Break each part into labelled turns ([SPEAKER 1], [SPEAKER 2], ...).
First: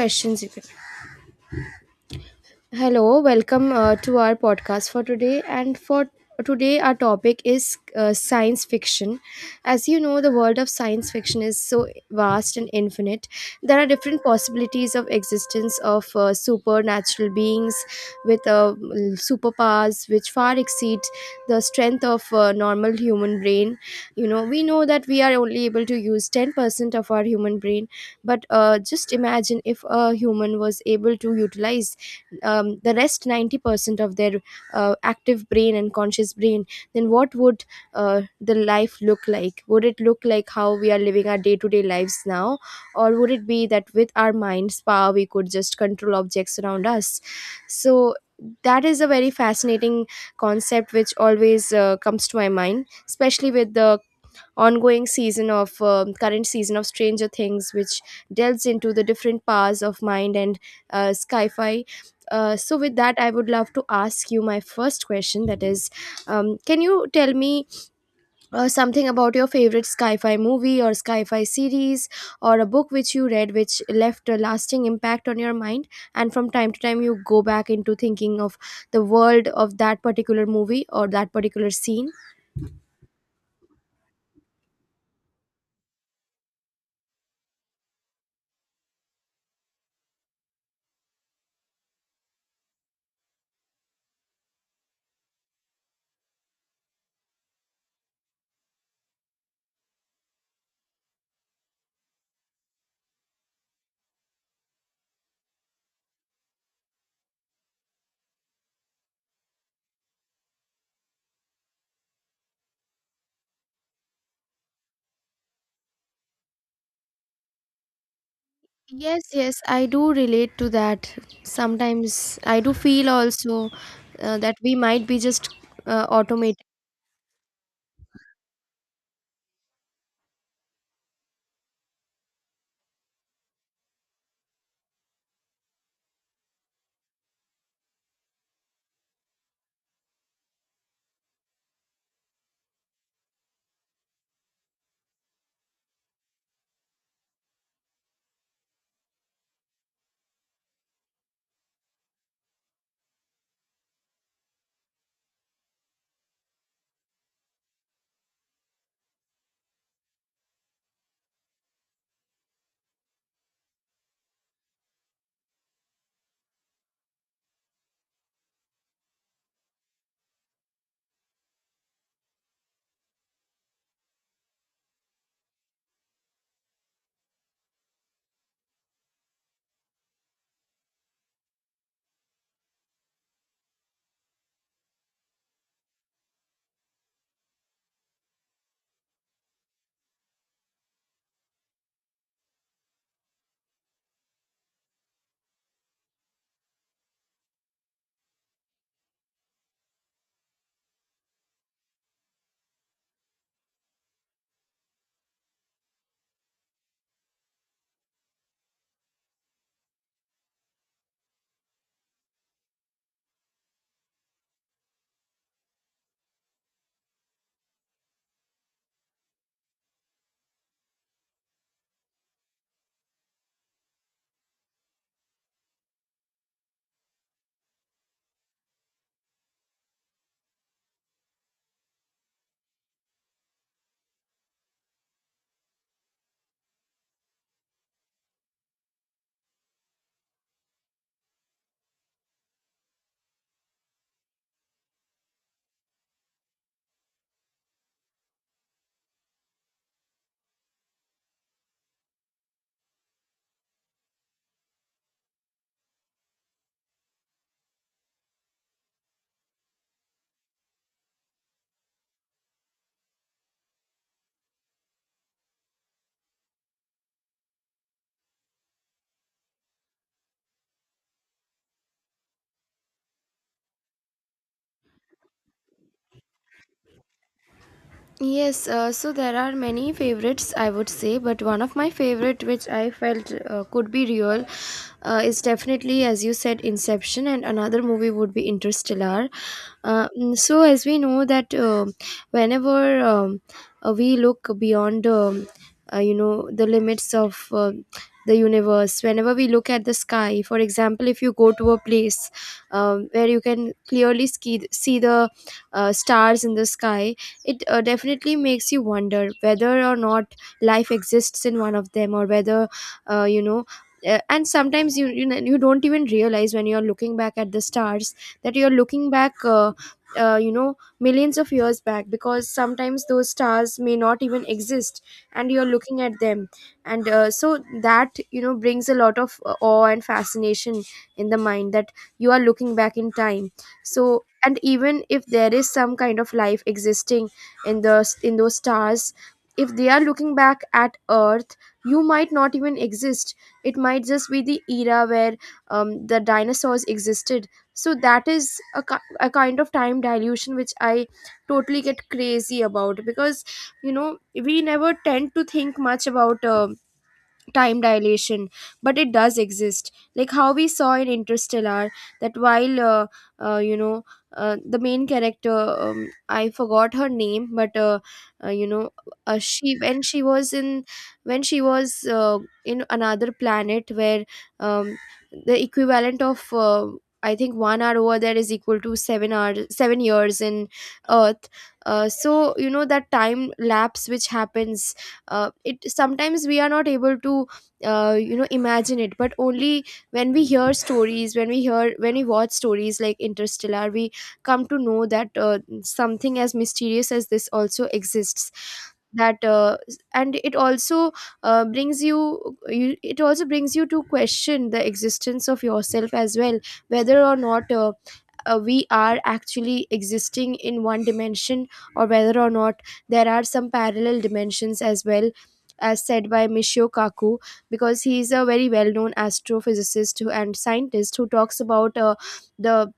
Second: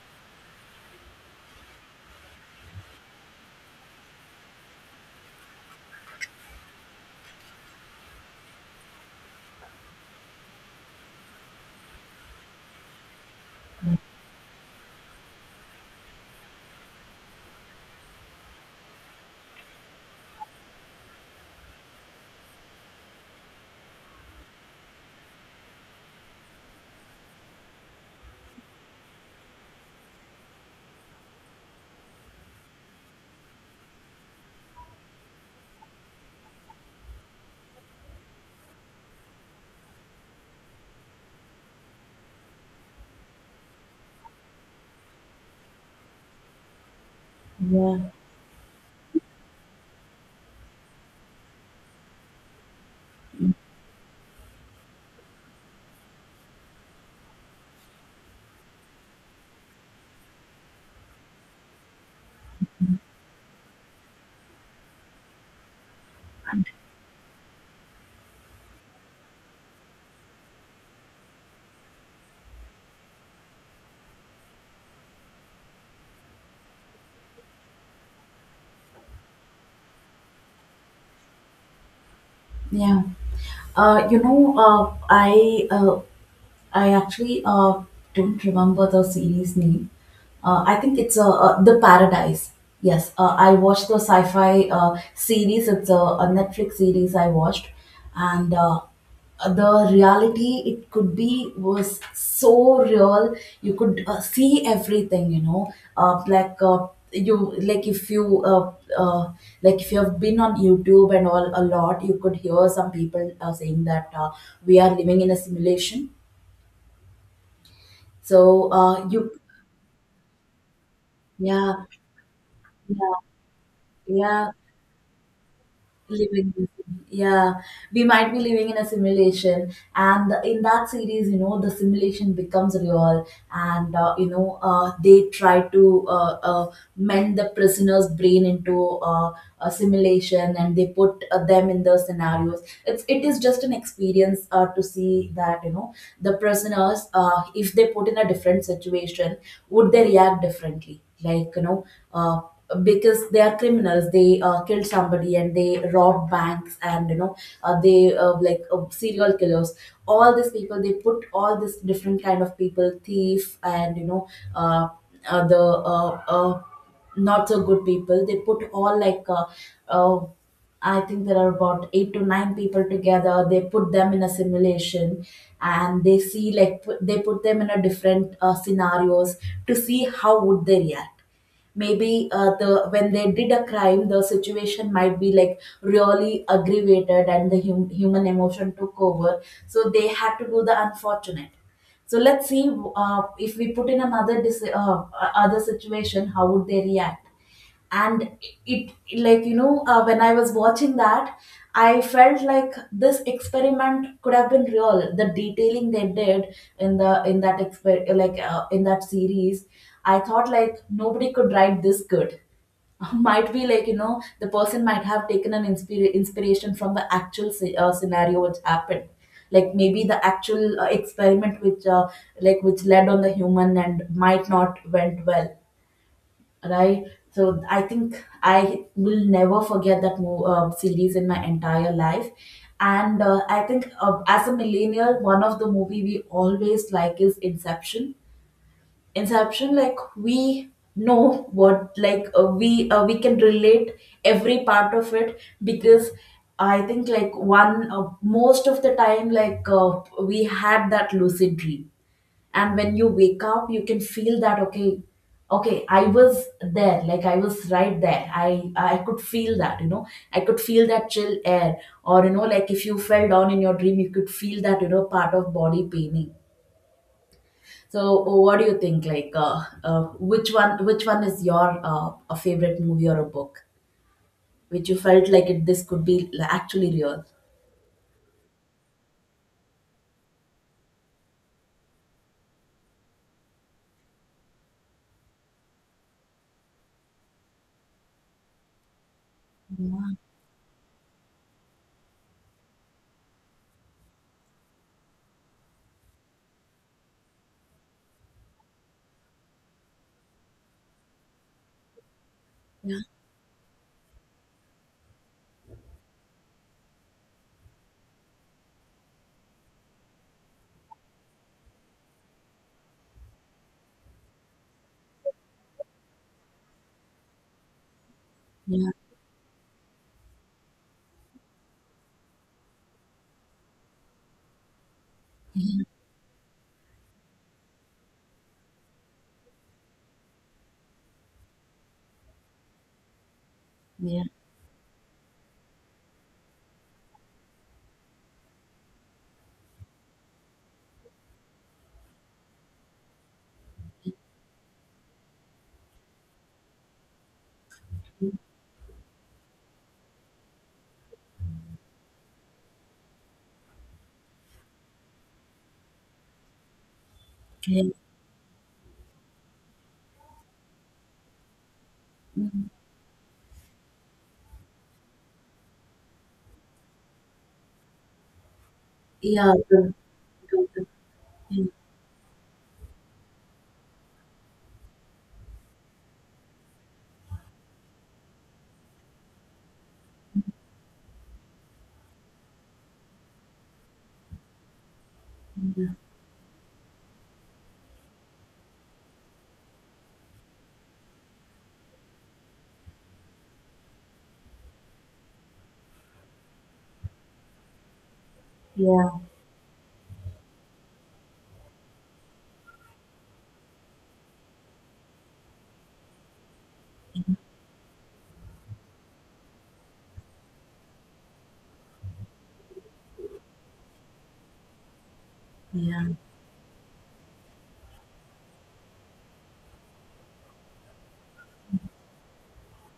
[SPEAKER 1] Questions you can. Hello, welcome to our podcast for today. And for today, our topic is science fiction. As you know, the world of science fiction is so vast and infinite. There are different possibilities of existence of supernatural beings with superpowers which far exceed the strength of normal human brain. You know, we know that we are only able to use 10% of our human brain, but just imagine if a human was able to utilize the rest 90% of their active brain and conscious brain, then what would the life look like? Would it look like how we are living our day-to-day lives now, or would it be that with our mind's power we could just control objects around us?
[SPEAKER 2] Yeah.
[SPEAKER 1] So that is a very fascinating concept which always comes to my mind, especially with the ongoing season of current season of Stranger Things, which delves into the different powers of mind and sci-fi. So with
[SPEAKER 2] Mm-hmm.
[SPEAKER 1] that, I would love to ask you my first question. That is, can you tell me something about your favorite sci-fi movie or sci-fi series or a book which you read which left a lasting impact on your mind? And from time to time, you go back into thinking of the world of that particular movie or that particular scene.
[SPEAKER 2] Yeah. Uh, you know, uh, I uh, I actually don't remember the series name. I think it's The Paradise. Yes, I watched the sci fi series. It's a Netflix series I watched. And The reality it could be was so real. You could see everything, you know. Like, you like if you uh, like if you have been on youtube and all a lot you could hear some people saying that we are living in a simulation. So,
[SPEAKER 1] Yes,
[SPEAKER 2] you,
[SPEAKER 1] yes, I do relate to that.
[SPEAKER 2] yeah,
[SPEAKER 1] Sometimes I do feel
[SPEAKER 2] yeah,
[SPEAKER 1] also
[SPEAKER 2] yeah.
[SPEAKER 1] that we might be just
[SPEAKER 2] living
[SPEAKER 1] automating.
[SPEAKER 2] yeah we might be living in a simulation, and in that series, you know, the simulation becomes real. And you know, they try to mend the prisoner's brain into a simulation, and they put them in the scenarios. It is just an experience to see that, you know, the prisoners, if they put in a different situation, would they react differently? Like, you know, uh, because they are criminals, they killed somebody and they robbed banks, and you know, they like serial killers, all these people, they put all this different kind of people, thief, and you know, uh, the not so good people, they put all like, uh, I think there are about eight to nine people together. They put them in a simulation, and they see like they put them in a different scenarios to see how would they react. Maybe the when they did a crime, the situation might be like really aggravated and the human emotion took over, so they had to do the unfortunate. So let's see, uh, if we put in another other situation, how would they react? And it, like, you know, when I was watching that, I felt like this experiment could have been real. The detailing they did in that in that series, I thought like nobody could write this good. Might be like, you know, the person might have taken an inspiration from the actual scenario which happened. Like maybe the actual experiment which like which led on the human and might not went well, right? So I think I will never forget that series in my entire life. And I think, as a millennial, one of the movie we always like is Inception. Inception, like we know what, we can relate every part of it, because I think like one most of the time, we had that lucid dream, and when you wake up, you can feel that, okay, okay I was there, like I was right there, i could feel that, you know, I could feel that chill air, or, you know, like if you fell down in your dream, you could feel that, you know, part of body paining. So oh, what do you think, which one is your a favorite movie or a book which you felt like it this could be actually real?
[SPEAKER 1] Yes, so there are many favorites, I would say, but one of my favorite, which I felt could be real, is definitely, as you said, Inception, and another movie would be Interstellar. So, as we know that whenever we look beyond, you know, the limits of the universe, whenever we look at the sky, for example, if you go to a place
[SPEAKER 2] Yeah
[SPEAKER 1] where you can clearly see the stars in the sky, it definitely makes you wonder whether or not life exists in one of them, or whether uh, you know and sometimes you know, you don't even realize when you're looking back at the stars that you're
[SPEAKER 2] yeah
[SPEAKER 1] looking back you know millions of years back, because sometimes those stars may not even exist and you're looking at them. And so that, you know, brings a lot of awe and fascination in the mind, that you are looking back in time. So,
[SPEAKER 2] yeah
[SPEAKER 1] and even if there is some kind of life existing in those stars, if they are looking back at earth, you might not even exist. It might just be the era where the dinosaurs existed. So that is a kind of time dilution which I totally get crazy about, because, you know, we never tend to think much about time
[SPEAKER 2] yeah
[SPEAKER 1] dilation, but it does exist. Like how we saw in Interstellar, that while uh, you know the main character, I forgot her name, but uh, you know
[SPEAKER 2] yeah
[SPEAKER 1] she,
[SPEAKER 2] yeah
[SPEAKER 1] when she was in, when she was in another planet where um, the equivalent of I think 1 hour over there is equal to 7 years in earth. So, you know, that time lapse which happens, it sometimes we are not able to you know imagine it, but only when we hear stories, when we hear, when we watch stories like Interstellar, we come to know that something as mysterious as this also exists.
[SPEAKER 2] yeah
[SPEAKER 1] That And it also you, it also brings you to question the existence of yourself as well, whether or not we are actually existing in one dimension, or whether or not there are some parallel dimensions as well, as
[SPEAKER 2] yeah,
[SPEAKER 1] said by Michio Kaku, because he is a very well known astrophysicist and scientist who talks about the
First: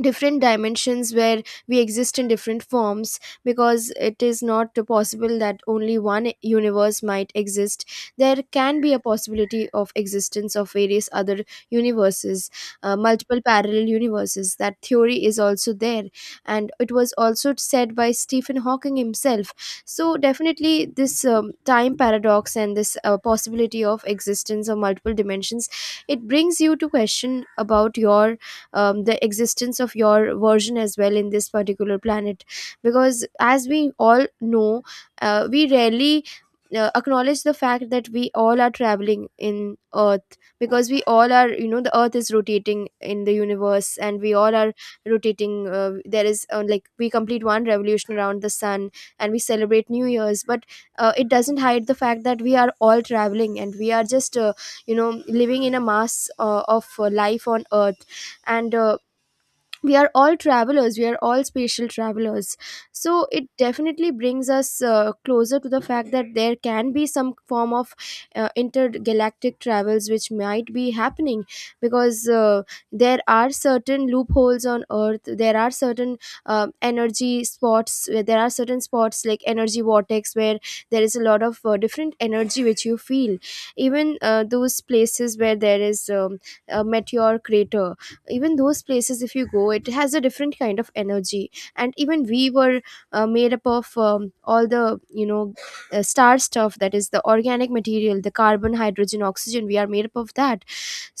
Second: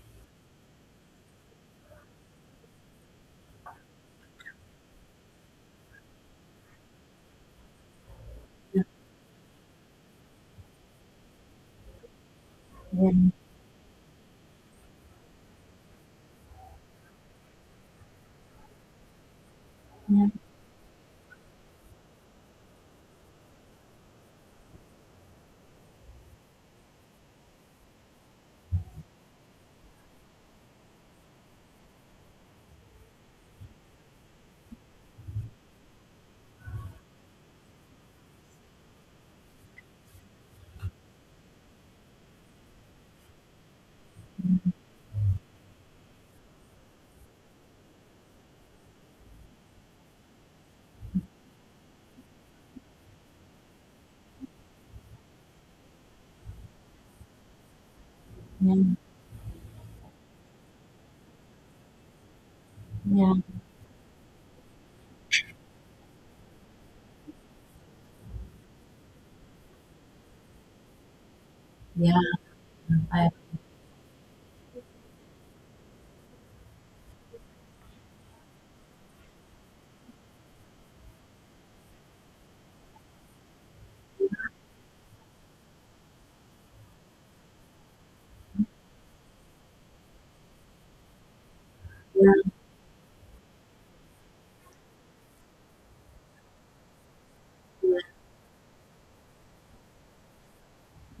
[SPEAKER 1] different dimensions where we exist in different forms, because it is not possible that only one universe might exist. There can be a possibility of existence of various other universes.
[SPEAKER 2] yeah.
[SPEAKER 1] Multiple parallel universes, that theory is also there. And it was also said by Stephen Hawking himself. So
[SPEAKER 2] Yeah,
[SPEAKER 1] definitely this time paradox and this possibility of existence of multiple dimensions, it brings you to question about your the existence of your version as well in this particular planet. Because, as we all know, we rarely acknowledge the fact that we all are traveling in earth, because we all are, you know, the earth is rotating in the universe and we all are rotating. There is Like, we complete one revolution around the sun and we celebrate new year's, but it doesn't hide the fact that we are all traveling and we are just you know, living in a mass of life on earth. And
[SPEAKER 2] yeah,
[SPEAKER 1] We are all travelers, we are all spatial travelers. So
[SPEAKER 2] yeah,
[SPEAKER 1] it definitely brings us closer to the fact that there can be some form of intergalactic travels which might be happening.
[SPEAKER 2] yeah,
[SPEAKER 1] Because there
[SPEAKER 2] I,
[SPEAKER 1] are certain loopholes on earth, there are certain energy spots, where there are certain spots like energy vortex, where there is a lot of different energy which you feel. Even those places where there is a meteor crater, even those places, if you go, it has a different kind of energy. And even
[SPEAKER 2] yeah,
[SPEAKER 1] we were made up of all the, you know, star stuff, that is the organic material, the carbon, hydrogen, oxygen, we are made up of that.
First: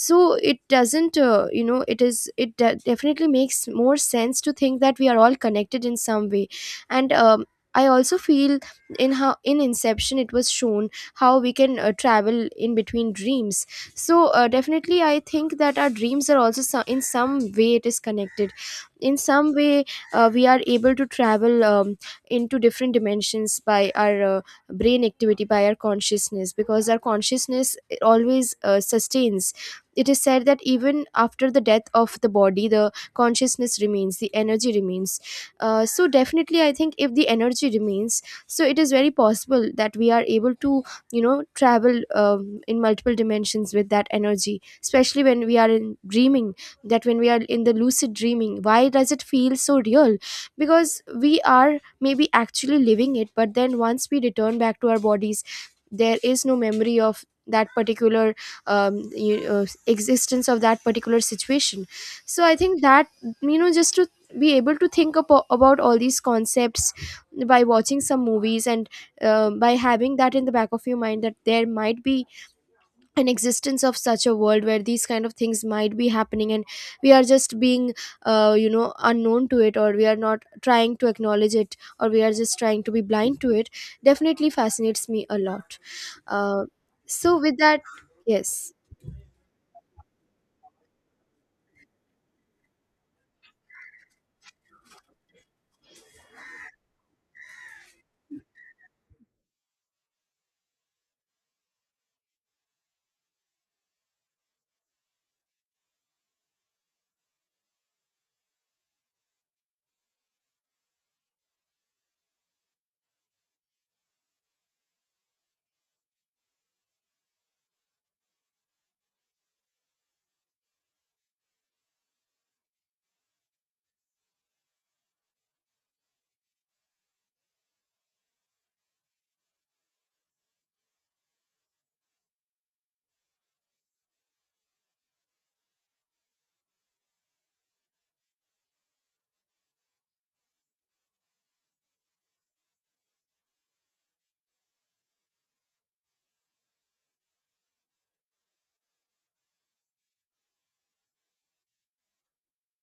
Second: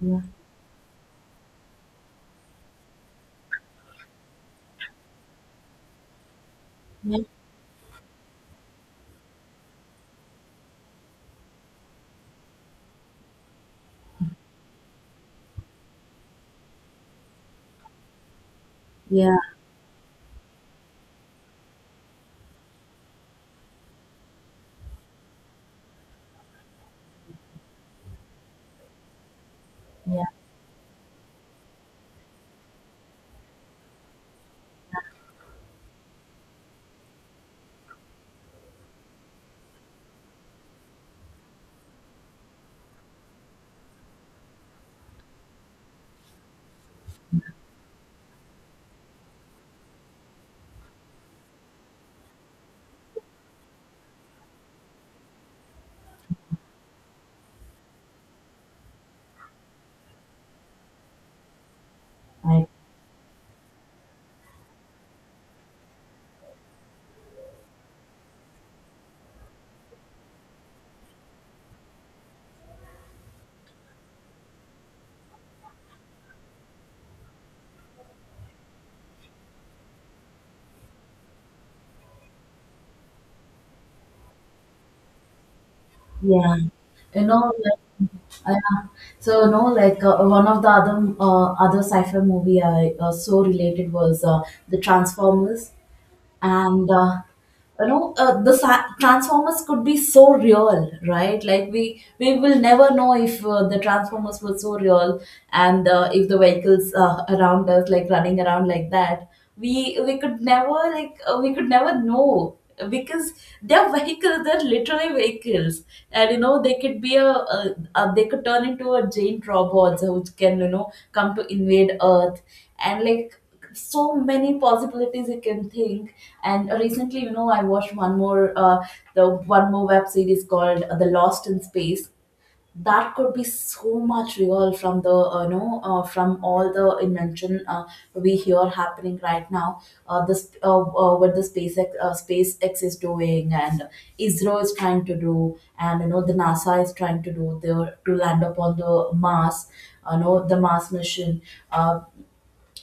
[SPEAKER 2] yeah,
[SPEAKER 1] it doesn't you know, it is, it definitely makes more sense to think that we are all connected in some way. And
[SPEAKER 2] yeah,
[SPEAKER 1] I also feel, in how in Inception it was shown how we can travel in between dreams. So definitely I think that our dreams are also in some way it is connected. In
[SPEAKER 2] yeah,
[SPEAKER 1] some way we are able to travel into different dimensions by our brain activity, by our consciousness, because our consciousness always sustains. It is
[SPEAKER 2] yeah,
[SPEAKER 1] said that even after the death of the body, the consciousness remains, the energy remains. So, definitely, I think if the energy remains, so it is very possible that we are able to, you know, travel in multiple dimensions with that energy, especially when we are in dreaming, that when we are in the lucid dreaming, why does it feel so real? Because we are maybe actually living it, but then once we return back to our bodies, there is no memory of that particular um, you, uh, existence of that particular situation. So I
[SPEAKER 2] I,
[SPEAKER 1] think that, you know, just to be able to think about all these concepts by watching some movies and by having that in the back of your mind, that there might be an existence of such a world where these kind of things might be happening and we are just being you know, unknown to it, or we are not trying to acknowledge it, or we are just trying to be blind to it, definitely fascinates me a lot.
[SPEAKER 2] Yeah.
[SPEAKER 1] uh,
[SPEAKER 2] You
[SPEAKER 1] so
[SPEAKER 2] know,
[SPEAKER 1] with that,
[SPEAKER 2] like, I,
[SPEAKER 1] yes.
[SPEAKER 2] so no, like, one of the other sci-fi movie I so related was the Transformers. And you know, transformers could be so real, right? Like we will never know if the transformers were so real. And if the vehicles around us like running around like that, we could never know, because they're vehicles, they're literally vehicles. And you know, they could be a they could turn into a giant robots which can, you know, come to invade earth. And like so many possibilities you can think. And recently, you know, I watched one more, the one more web series called, the lost in space. That could be so much real from the, from all the invention, we hear happening right now. This What the spacex is doing, and israel is trying to do, and you know, the nasa is trying to do there to land upon the mars. You know, the mars mission. uh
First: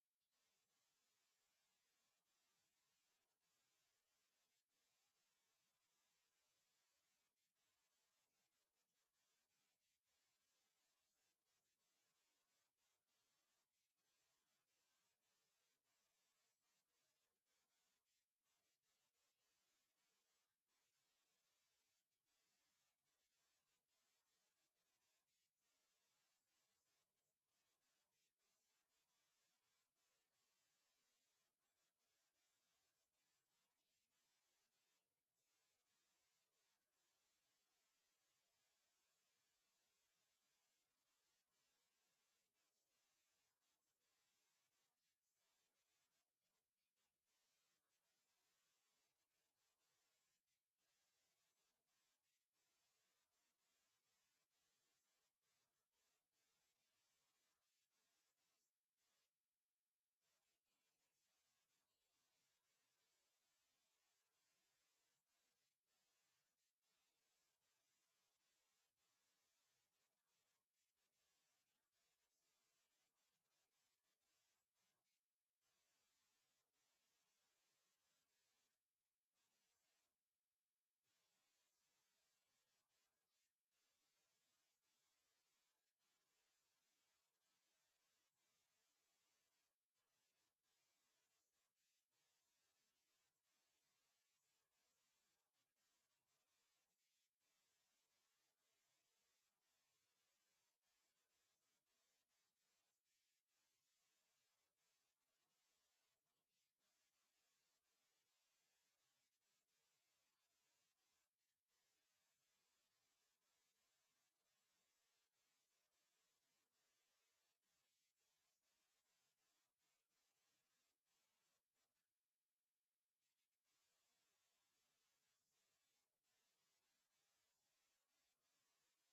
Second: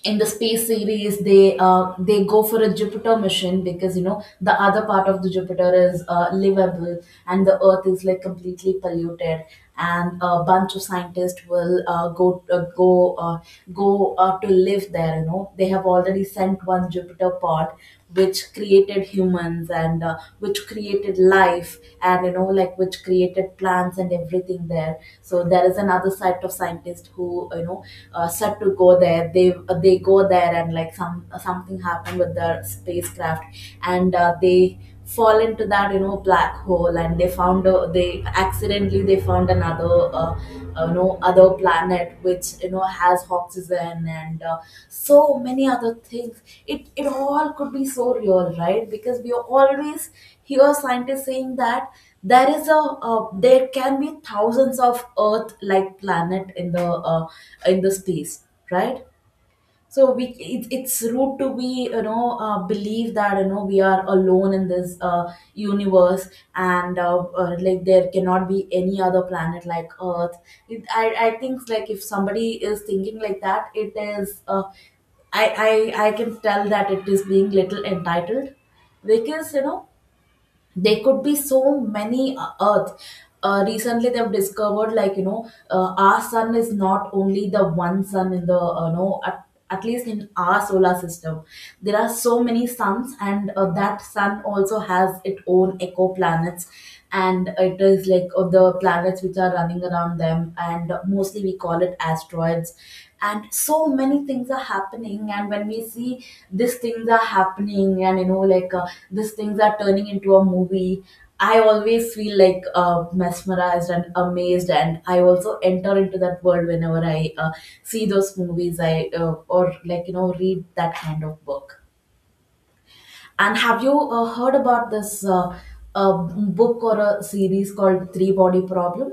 [SPEAKER 2] in the space series, they go for a jupiter mission, because you know the other part of the jupiter is livable, and the earth is like completely polluted, and a bunch of scientists will go to live there. You know, they have already sent one jupiter pod which created humans, and which created life, and you know, like which created plants and everything there. So there is another side of scientists who, you know, said to go there. They they go there, and like some, something happened with their spacecraft, and they fall into that, you know, black hole, and they found they accidentally they found another, you know, other planet which you know has oxygen, and so many other things. It all could be so real, right? Because we always hear scientists saying that there is a there can be thousands of earth like planet in the, in the space, right? So we, it's rude to be you know, believe that, you know, we are alone in this universe, and like there cannot be any other planet like earth. I think like if somebody is thinking like that, it is, uh, I can tell that it is being little entitled, because you know there could be so many earth. Recently they've discovered, like, you know, our sun is not only the one sun in the, no at, at least in our solar system. There are so many suns, and that sun also has its own eco planets, and it is like, the planets which are running around them, and mostly we call it asteroids. And so many things are happening, and when we see these things are happening, and you know like, these things are turning into a movie, I always feel like mesmerized and amazed, and I also enter into that world whenever i see those movies, i or like, you know, read that kind of book. And have you heard about this, uh, book or a series called three body problem?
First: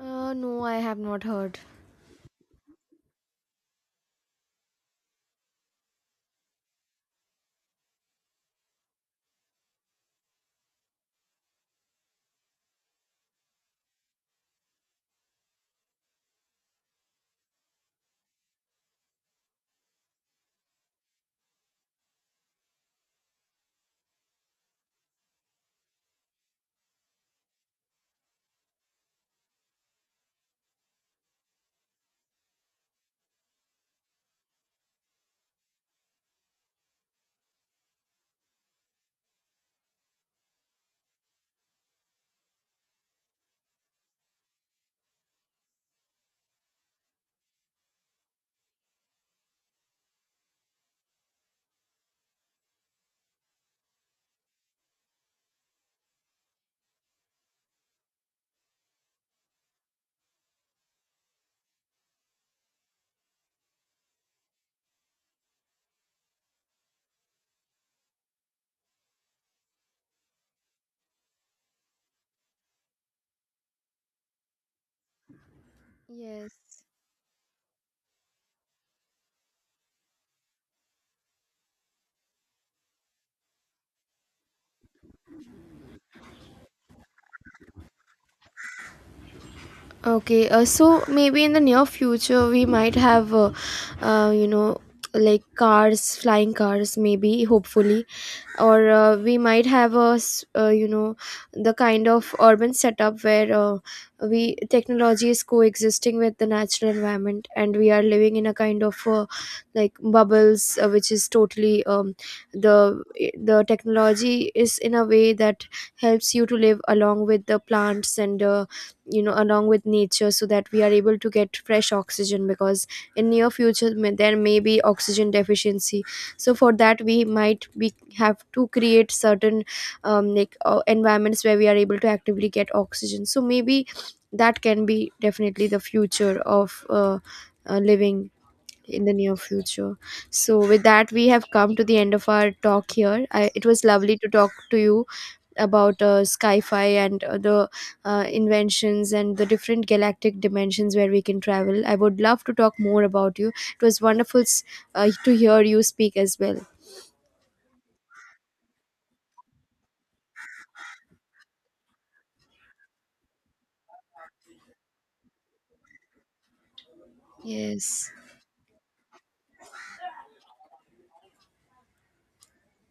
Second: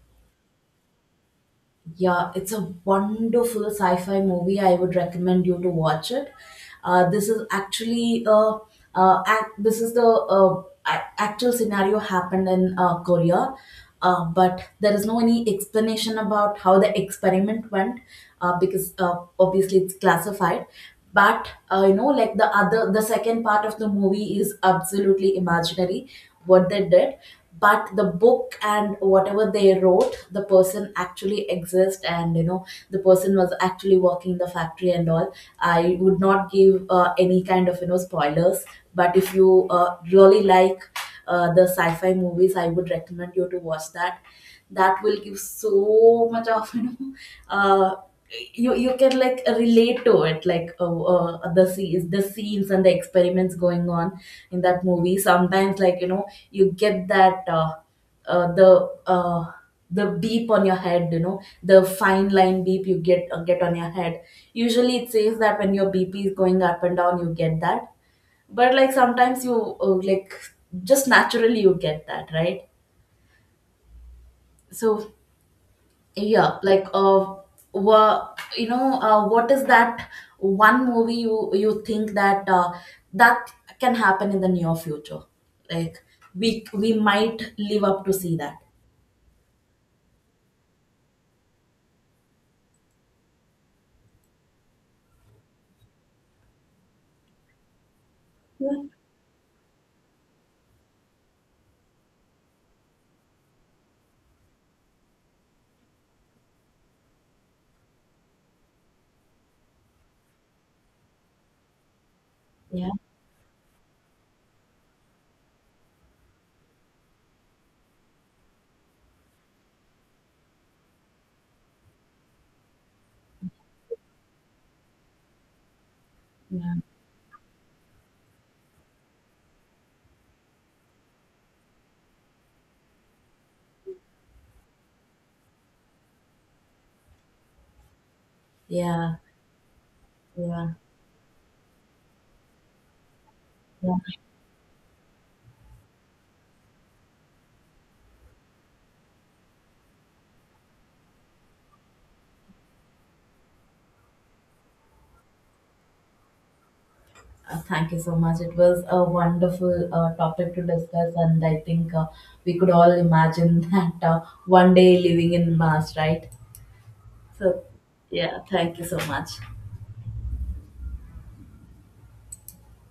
[SPEAKER 1] No, I have not heard.
[SPEAKER 2] Yeah, it's a wonderful sci-fi movie. I would recommend you to watch it. Uh, this is actually uh, this is the, actual scenario happened in, Korea. But there is no any explanation about how the experiment went, because, obviously it's classified. But, you know, like the other, the second part of the movie is absolutely imaginary. What they did, but the book and whatever they wrote, the person actually exists, and you know, the person was actually working the factory and all. I would not give any kind of, you know, spoilers, but if you really like the sci-fi movies, I would recommend you to watch that. That will give so much of you know, uh, you you can like relate to it, like, the scenes and the experiments going on in that movie. Sometimes like, you know, you get that, uh, the uh, the beep on your head, you know, the fine line beep you get, get on your head. Usually it says that when your bp is going up and down, you get that. But like sometimes you, just naturally you get that, right? So yeah,
[SPEAKER 1] Yes.
[SPEAKER 2] like wha- you know, what is that one movie you, you think that, that can happen in the near future, like we might live up to see that?
[SPEAKER 1] Okay, so maybe in the near future we might have, you know, like cars, flying cars, maybe, hopefully,
[SPEAKER 2] Yeah.
[SPEAKER 1] or we might have you know, the kind of urban setup where we, technology is coexisting with the natural environment, and we are living in a kind of like bubbles, which is totally
[SPEAKER 2] yeah
[SPEAKER 1] the the technology is in a way that helps you to live along with the plants. And you know, along with nature, so that we are able to get fresh oxygen, because in near future there may be oxygen deficiency. So for
[SPEAKER 2] yeah
[SPEAKER 1] that we might be have to create certain environments where we are able to actively get oxygen. So maybe that can be definitely the future of living in the
[SPEAKER 2] yeah
[SPEAKER 1] near future. So,
[SPEAKER 2] yeah
[SPEAKER 1] with that, we have come to the end of our talk here. I, it was
[SPEAKER 2] yeah.
[SPEAKER 1] lovely to talk to you about sci-fi and the inventions and the different galactic dimensions where we can travel. I would love to talk more about you. It was wonderful to hear you speak as well.
[SPEAKER 2] Thank you so much. It was a wonderful topic to discuss, and I think we could all imagine that one day living in Mars, right? So,
[SPEAKER 1] Yes.
[SPEAKER 2] yeah, thank you so much.